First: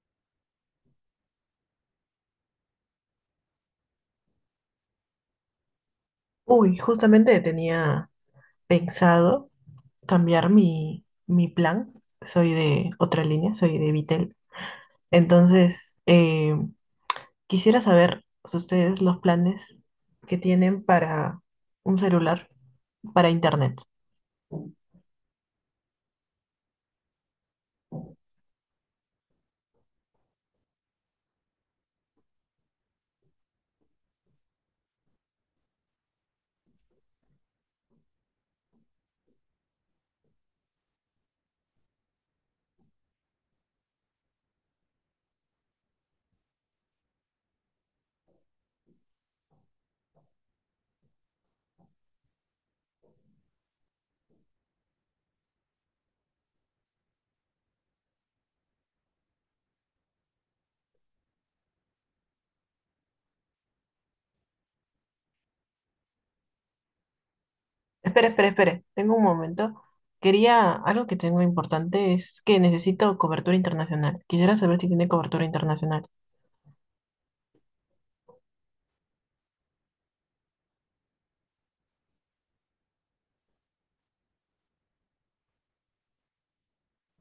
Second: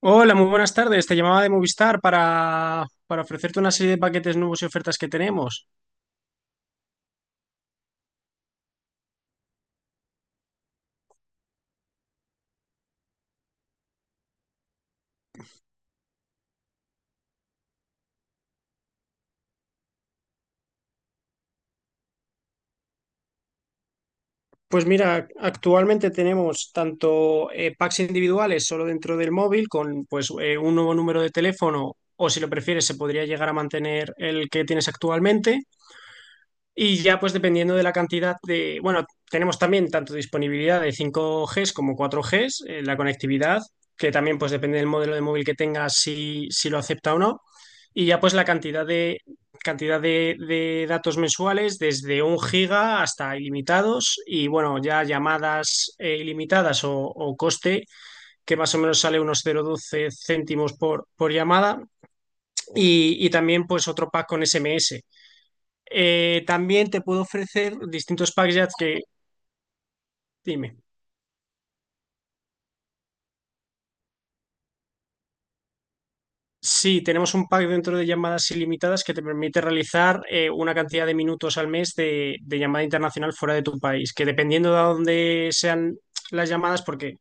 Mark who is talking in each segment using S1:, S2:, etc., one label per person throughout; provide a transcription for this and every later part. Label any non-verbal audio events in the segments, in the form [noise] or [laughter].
S1: Hola, muy buenas tardes. Te llamaba de Movistar para ofrecerte una serie de paquetes nuevos y ofertas que tenemos.
S2: Uy, justamente tenía pensado cambiar mi plan. Soy de otra línea, soy de Vitel. Entonces, quisiera saber si ustedes los planes que tienen para un celular, para internet.
S1: Pues mira, actualmente tenemos tanto packs individuales solo dentro del móvil con pues un nuevo número de teléfono, o si lo prefieres se podría llegar a mantener el que tienes actualmente. Y ya pues dependiendo de la cantidad de, bueno, tenemos también tanto disponibilidad de 5G como 4G, la conectividad, que también pues depende del modelo de móvil que tengas, si lo acepta o no. Y ya pues la cantidad de datos mensuales desde un giga hasta ilimitados, y bueno, ya llamadas ilimitadas o coste, que más o menos sale unos 0,12 céntimos por llamada, y también pues otro pack con SMS. También te puedo ofrecer
S2: Espera,
S1: distintos
S2: espera,
S1: packs ya
S2: espera.
S1: que,
S2: Tengo un momento. Quería,
S1: dime.
S2: algo que tengo importante es que necesito cobertura internacional. Quisiera saber si tiene cobertura internacional.
S1: Sí, tenemos un pack dentro de llamadas ilimitadas que te permite realizar una cantidad de minutos al mes de llamada internacional fuera de tu país, que dependiendo de a dónde sean las llamadas, porque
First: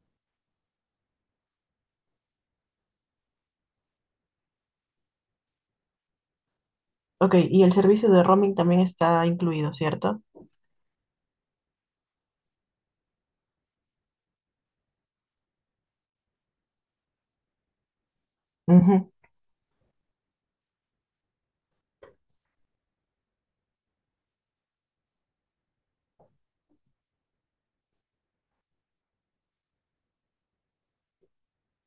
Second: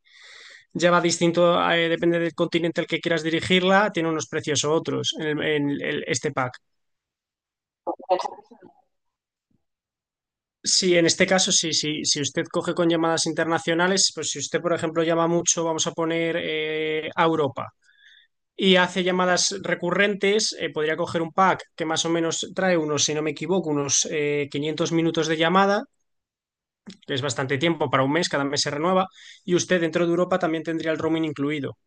S1: ya va distinto, depende del continente al que quieras dirigirla, tiene unos precios u otros en este pack.
S2: Ok, y el servicio de roaming también está incluido, ¿cierto?
S1: Sí, en este caso, sí, sí, si usted coge con llamadas internacionales, pues si usted, por ejemplo, llama mucho, vamos a poner a Europa, y hace
S2: Ujú.
S1: llamadas recurrentes, podría coger un pack que más o menos trae unos, si no me equivoco, unos 500 minutos de llamada, que es bastante tiempo para un mes, cada mes se renueva, y usted dentro de Europa también tendría el roaming incluido.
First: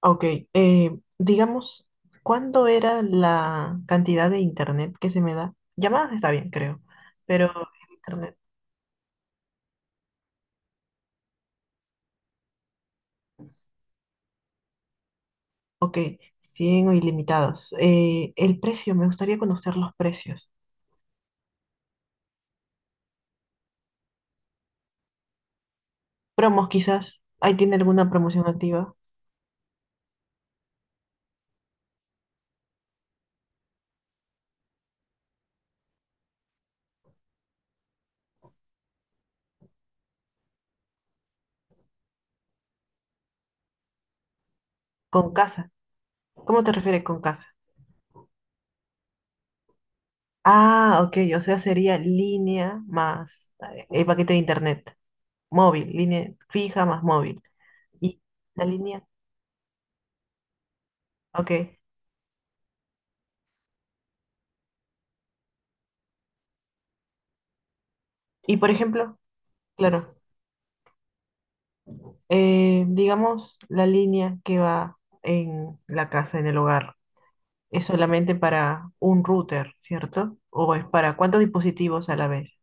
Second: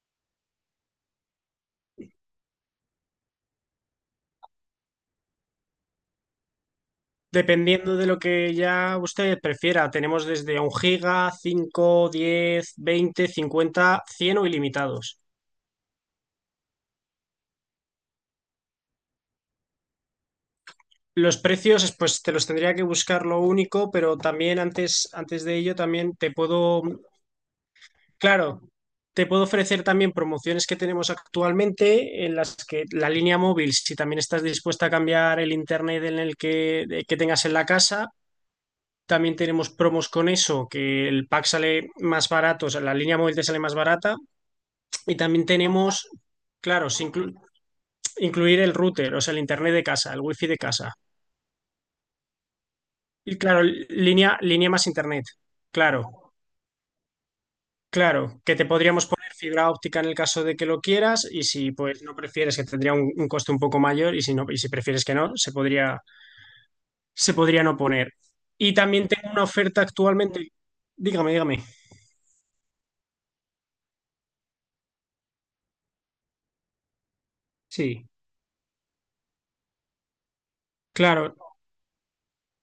S2: Ok, digamos, ¿cuándo era la cantidad de internet que se me da? Llamadas está bien, creo, pero el
S1: Dependiendo de lo
S2: internet.
S1: que ya usted prefiera, tenemos desde un giga, cinco, 10, 20, 50, 100 o ilimitados.
S2: Ok, 100 o ilimitados. El precio, me gustaría conocer los precios.
S1: Los precios, pues te los tendría que buscar, lo único, pero también antes de ello, también te
S2: Promos
S1: puedo.
S2: quizás. ¿Ahí tiene alguna promoción
S1: Claro,
S2: activa?
S1: te puedo ofrecer también promociones que tenemos actualmente en las que la línea móvil, si también estás dispuesta a cambiar el internet en el que, que tengas en la casa, también tenemos promos con eso, que el pack sale más barato, o sea, la línea móvil te sale más barata. Y
S2: Con
S1: también
S2: casa.
S1: tenemos,
S2: ¿Cómo te
S1: claro,
S2: refieres
S1: sin
S2: con casa?
S1: incluir el router, o sea, el internet de casa, el wifi de casa.
S2: Ah, ok, o sea, sería línea
S1: Y
S2: más
S1: claro,
S2: el paquete de
S1: línea más
S2: internet.
S1: internet,
S2: Móvil, línea
S1: claro.
S2: fija más móvil. Y
S1: Claro, que
S2: la
S1: te
S2: línea,
S1: podríamos poner fibra óptica en el caso de que lo quieras, y
S2: ok.
S1: si pues no prefieres, que tendría un coste un poco mayor, y si no, y si prefieres que no, se podría no poner.
S2: Y por
S1: Y también
S2: ejemplo,
S1: tengo una oferta
S2: claro,
S1: actualmente. Dígame, dígame.
S2: digamos la línea que va en la casa, en el hogar, es
S1: Sí,
S2: solamente para un router, ¿cierto? ¿O es para
S1: claro.
S2: cuántos dispositivos a la vez?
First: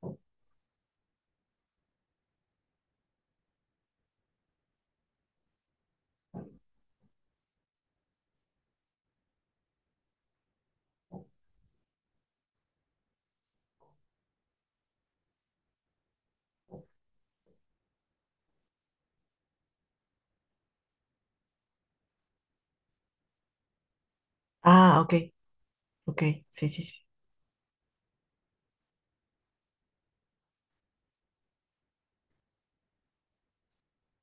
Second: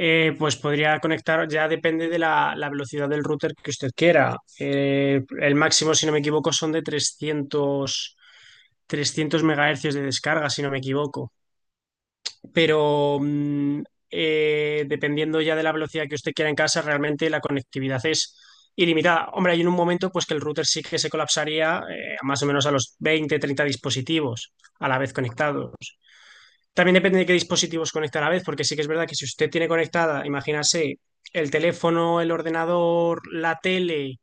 S1: Pues podría conectar, ya depende de la velocidad del router que usted quiera. El máximo, si no me equivoco, son de trescientos megahercios de descarga, si no me equivoco. Pero dependiendo ya de la velocidad que usted quiera en casa, realmente la conectividad es ilimitada. Hombre, hay en un momento pues que el router sí que se colapsaría, más o menos a los 20, 30 dispositivos a la
S2: Ah,
S1: vez
S2: ok,
S1: conectados.
S2: ok, sí, sí,
S1: También
S2: sí,
S1: depende de qué dispositivos conecta a la vez, porque sí que es verdad que si usted tiene conectada, imagínase, el teléfono, el ordenador, la tele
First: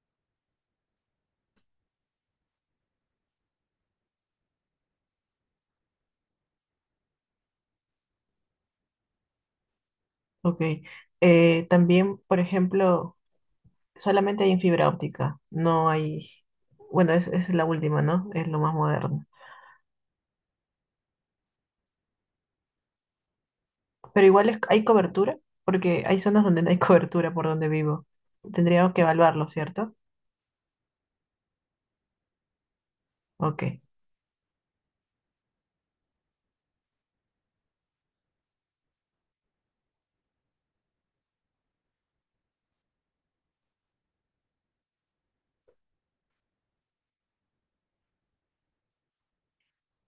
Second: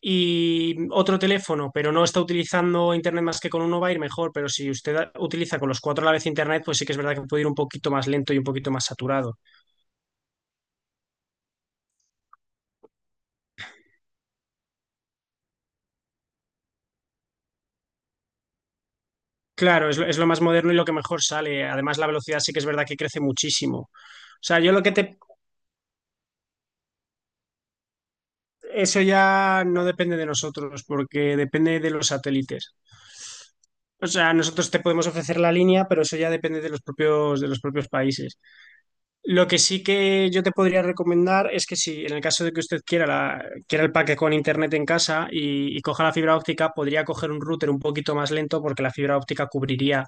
S1: y otro teléfono, pero no está utilizando internet más que con uno, va a ir mejor. Pero si usted utiliza con los cuatro a la vez internet, pues sí que es verdad que puede ir un poquito más lento y un poquito más saturado.
S2: ok. También, por ejemplo, solamente hay en fibra óptica, no hay, bueno, es la última, ¿no? Es lo más moderno.
S1: Claro, es lo más moderno y lo que mejor sale. Además, la velocidad sí que es verdad que crece muchísimo. O
S2: Pero
S1: sea, yo lo
S2: hay
S1: que te.
S2: cobertura, porque hay zonas donde no hay [laughs] cobertura por donde vivo. Tendríamos
S1: Eso
S2: que evaluarlo,
S1: ya no
S2: ¿cierto?
S1: depende de nosotros, porque depende de los satélites.
S2: Ok,
S1: O sea, nosotros te podemos ofrecer la línea, pero eso ya depende de los propios países. Lo que sí que yo te podría recomendar es que si en el caso de que usted quiera, quiera el paquete con internet en casa y coja la fibra óptica, podría coger un router un poquito más lento, porque la fibra óptica cubriría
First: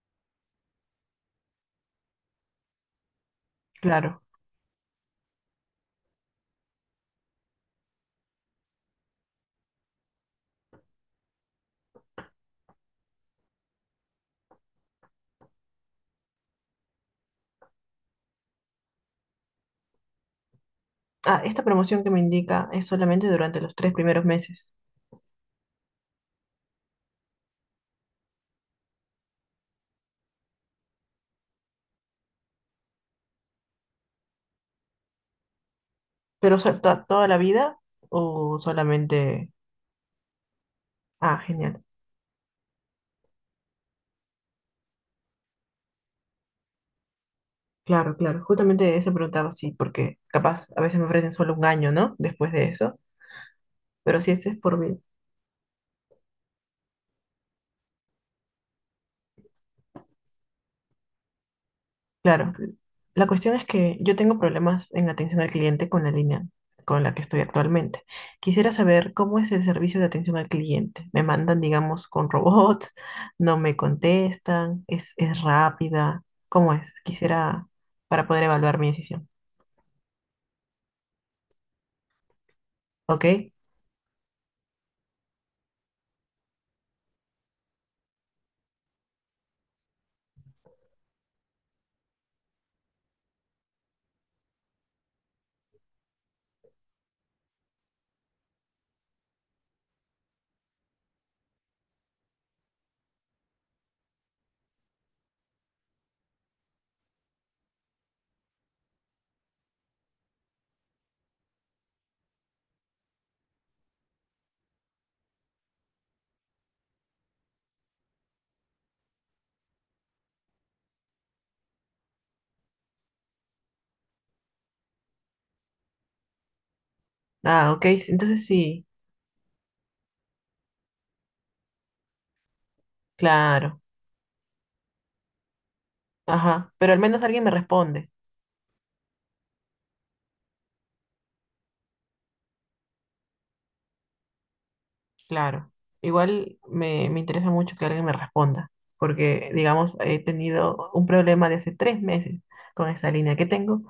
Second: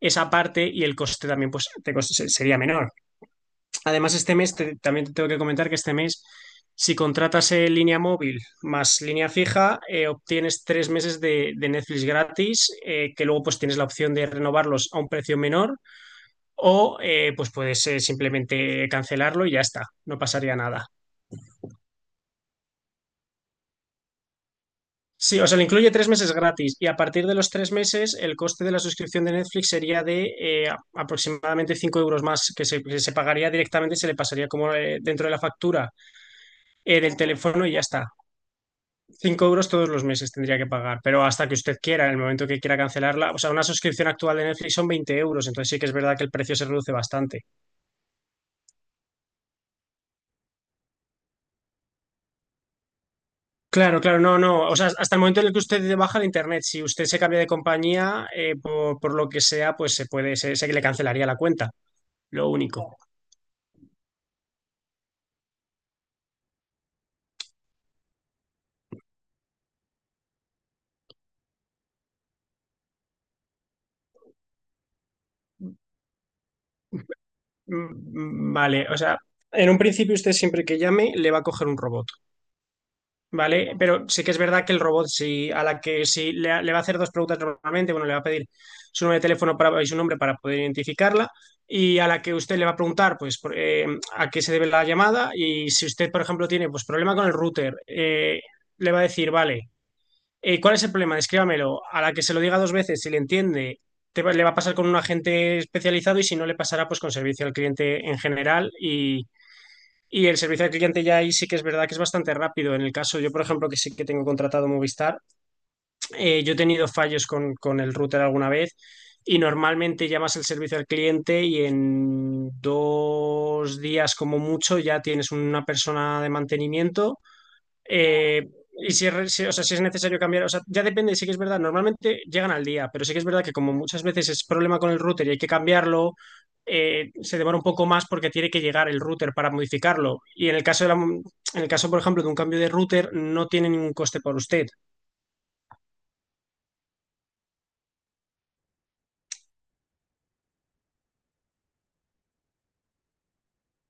S1: esa parte y el coste también, pues, te sería menor. Además,
S2: claro.
S1: este mes también te tengo que comentar que este mes, si contratas línea móvil más línea fija, obtienes 3 meses de Netflix gratis, que luego pues tienes la opción de renovarlos a un precio menor, o pues puedes simplemente cancelarlo y ya está, no pasaría nada.
S2: Ah, esta promoción que me indica es solamente durante los tres primeros meses.
S1: Sí, o sea, le incluye 3 meses gratis, y a partir de los 3 meses el coste de la suscripción de Netflix sería de aproximadamente 5 euros más, que se pagaría directamente, se le pasaría como, dentro de la factura,
S2: ¿Pero o sea,
S1: del
S2: toda la
S1: teléfono, y
S2: vida
S1: ya está.
S2: o
S1: 5
S2: solamente...?
S1: euros todos los meses tendría que pagar, pero
S2: Ah,
S1: hasta que usted
S2: genial.
S1: quiera, en el momento que quiera cancelarla, o sea, una suscripción actual de Netflix son 20 euros, entonces sí que es verdad que el precio se reduce bastante.
S2: Claro, claro. Justamente eso preguntaba, sí, porque capaz a veces me ofrecen solo un año, ¿no? Después de eso.
S1: Claro, claro,
S2: Pero si
S1: no,
S2: este es
S1: no. O
S2: por
S1: sea,
S2: vida.
S1: hasta el momento en el que usted baja de internet, si usted se cambia de compañía, por lo que sea, pues se puede, se le cancelaría la cuenta. Lo
S2: Claro.
S1: único.
S2: La cuestión es que yo tengo problemas en atención al cliente con la línea con la que estoy actualmente. Quisiera saber cómo es el servicio de atención al cliente. Me mandan, digamos, con robots, no me contestan, es rápida. ¿Cómo es? Quisiera
S1: Mm,
S2: para poder
S1: mm,
S2: evaluar mi
S1: vale, o sea,
S2: decisión.
S1: en un principio usted siempre que llame le va a coger un robot.
S2: ¿Ok?
S1: Vale, pero sí que es verdad que el robot, si a la que si le va a hacer dos preguntas normalmente, bueno, le va a pedir su número de teléfono para, y su nombre para poder identificarla, y a la que usted le va a preguntar, pues, por, a qué se debe la llamada, y si usted, por ejemplo, tiene, pues, problema con el router, le va a decir, vale, ¿cuál es el problema? Descríbamelo. A la que se lo diga dos veces, si le entiende, le va a pasar con un agente especializado, y si no, le pasará, pues, con servicio al cliente en general, y el servicio al cliente ya ahí sí que es verdad que es bastante rápido. En el caso, yo por ejemplo, que sí que tengo contratado Movistar, yo he tenido fallos con el router alguna vez, y normalmente llamas el servicio al cliente y en 2 días como mucho ya tienes una persona de mantenimiento.
S2: Ah, ok, sí,
S1: eh,
S2: entonces sí,
S1: y si es, o sea, si es necesario cambiar, o sea, ya depende, sí que es verdad, normalmente llegan al día, pero sí que es verdad que como
S2: claro.
S1: muchas veces es problema con el router y hay que cambiarlo,
S2: Ajá, pero al menos
S1: se
S2: alguien me
S1: demora un poco más
S2: responde,
S1: porque tiene que llegar el router para modificarlo. Y en el caso, por ejemplo, de un cambio de router, no tiene ningún coste por usted.
S2: claro. Igual me interesa mucho que alguien me responda, porque, digamos, he tenido un problema de hace tres meses con esa línea que tengo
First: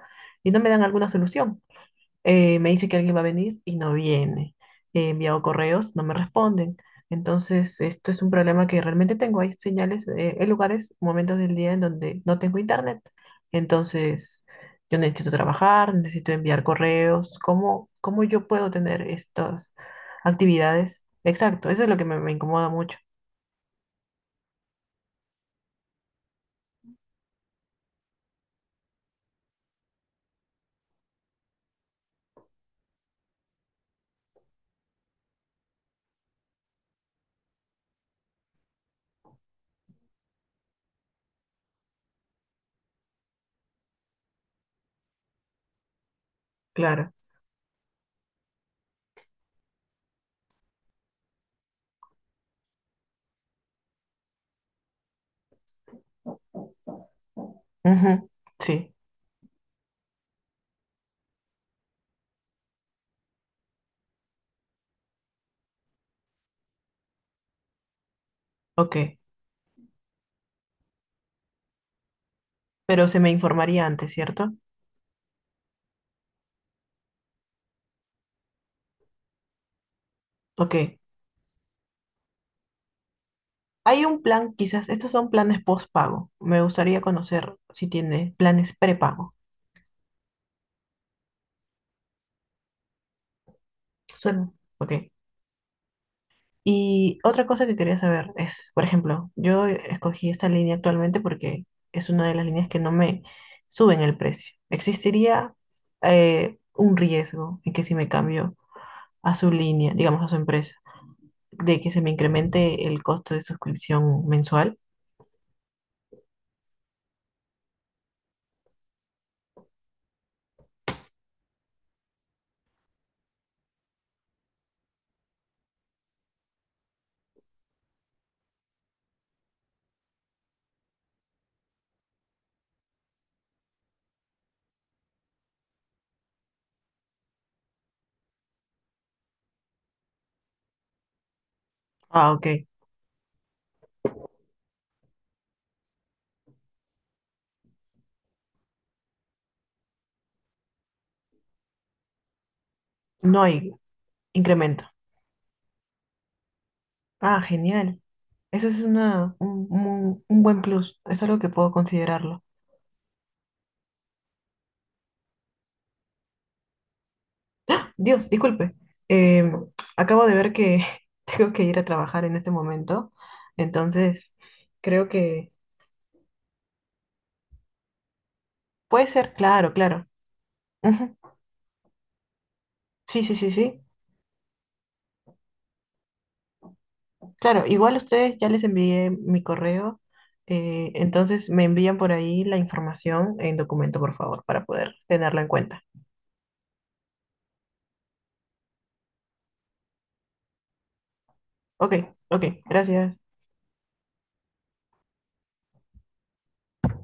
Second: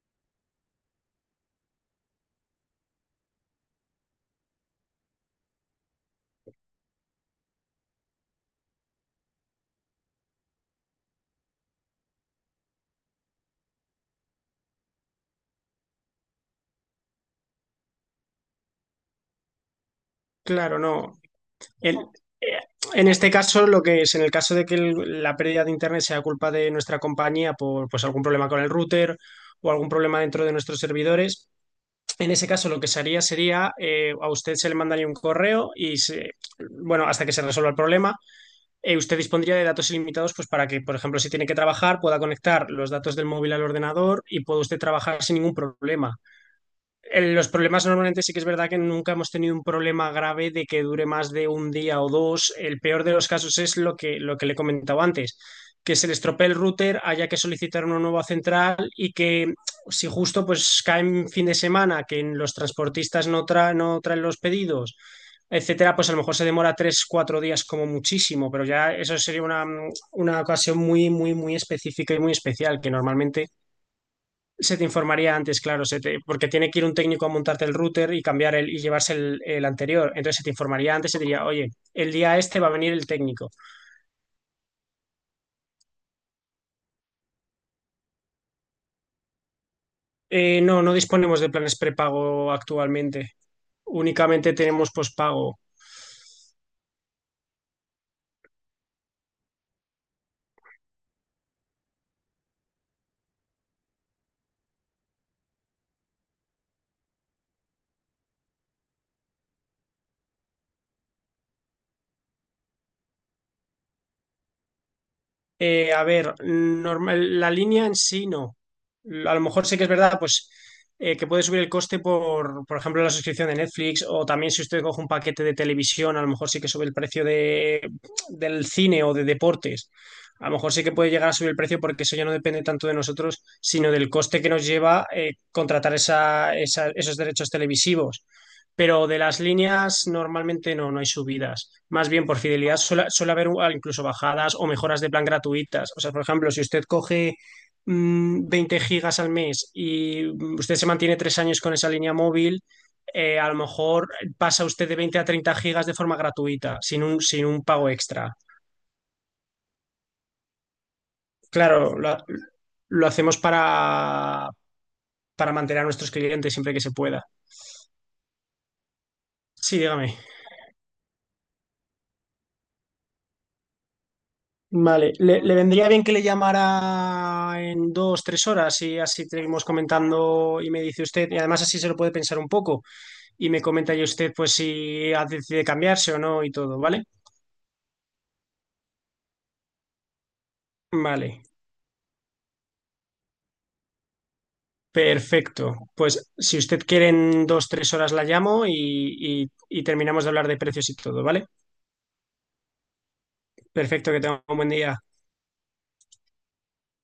S2: y no me dan alguna solución. Me dice que alguien va a venir y no viene. He enviado correos, no me responden. Entonces, esto es un problema que realmente tengo. Hay señales, hay lugares, momentos del día en donde no tengo internet. Entonces, yo necesito trabajar, necesito enviar correos. ¿Cómo, cómo yo puedo tener estas
S1: Claro,
S2: actividades?
S1: no.
S2: Exacto, eso es lo
S1: El-
S2: que me
S1: eh,
S2: incomoda mucho.
S1: en este caso, lo que es, en el caso de que la pérdida de internet sea culpa de nuestra compañía por pues algún problema con el router, o algún problema dentro de nuestros servidores. En ese caso, lo que se haría sería, a usted se le mandaría un correo y, bueno, hasta que se resuelva el problema, usted dispondría de datos ilimitados, pues, para que, por ejemplo, si tiene que trabajar, pueda conectar los datos del móvil al ordenador y pueda usted trabajar sin ningún problema.
S2: Claro.
S1: Los problemas normalmente sí que es verdad que nunca hemos tenido un problema grave de que dure más de un día o dos. El peor de los casos es lo que le he comentado antes, que se le estropee el router, haya que solicitar una nueva
S2: Ujú.
S1: central,
S2: Sí,
S1: y que si justo pues cae en fin de semana, que los transportistas no, no traen los pedidos, etcétera, pues a lo mejor se demora 3, 4 días como muchísimo, pero ya
S2: ok.
S1: eso sería una ocasión muy, muy, muy específica y muy especial, que
S2: Pero se me
S1: normalmente
S2: informaría antes, ¿cierto?
S1: se te informaría antes, claro, porque tiene que ir un técnico a montarte el router y cambiar el, y llevarse el anterior. Entonces se te informaría
S2: Ok.
S1: antes, se te diría, oye, el día este va a venir el técnico.
S2: Hay un plan, quizás, estos son planes postpago. Me gustaría conocer si tiene planes prepago.
S1: No, no disponemos de planes prepago actualmente.
S2: Suena.
S1: Únicamente tenemos
S2: Ok.
S1: pospago.
S2: Y otra cosa que quería saber es, por ejemplo, yo escogí esta línea actualmente porque es una de las líneas que no me suben el precio. ¿Existiría un riesgo en que si me cambio a su línea, digamos a su empresa, de que se me incremente el costo de suscripción mensual?
S1: A ver, normal, la línea en sí no. A lo mejor sí que es verdad, pues, que puede subir el coste, por ejemplo, la suscripción de Netflix, o también si usted coge un paquete de televisión, a lo mejor sí que sube el precio del cine o de deportes. A lo mejor sí que puede llegar a subir el precio porque eso ya no depende tanto de nosotros, sino del coste que nos lleva contratar esa, esos derechos televisivos, pero de las líneas normalmente no, no hay subidas. Más bien
S2: Ah,
S1: por
S2: ok.
S1: fidelidad suele haber, incluso, bajadas o mejoras de plan gratuitas. O sea, por ejemplo, si usted coge 20 gigas al mes y usted se mantiene 3 años con esa línea móvil,
S2: No
S1: a lo
S2: hay
S1: mejor pasa usted
S2: incremento.
S1: de 20 a 30 gigas de forma gratuita, sin un,
S2: Ah,
S1: sin un pago
S2: genial.
S1: extra.
S2: Eso es una, un, un buen plus. Es algo que puedo
S1: Claro, lo,
S2: considerarlo.
S1: lo hacemos para, mantener a nuestros clientes siempre que se pueda.
S2: Dios, disculpe. Eh,
S1: Sí, dígame.
S2: acabo de ver que [laughs] tengo que ir a trabajar en este momento. Entonces, creo
S1: Vale, le,
S2: que
S1: le vendría bien que le llamara en 2, 3 horas, y
S2: puede
S1: así
S2: ser.
S1: seguimos
S2: Claro, claro.
S1: comentando y me dice
S2: Ujú.
S1: usted, y además así se lo puede pensar un poco,
S2: Sí, sí, sí,
S1: y me
S2: sí.
S1: comenta ya usted pues si decide cambiarse o no y todo, ¿vale?
S2: Claro, igual ustedes ya les envié mi correo.
S1: Vale,
S2: Entonces, me envían por ahí la información en documento, por favor, para poder tenerla en
S1: perfecto.
S2: cuenta.
S1: Pues si usted quiere en 2, 3 horas la llamo, y terminamos de hablar de precios y todo, ¿vale?
S2: Ok, ok. Gracias.
S1: Perfecto, que tenga un buen día.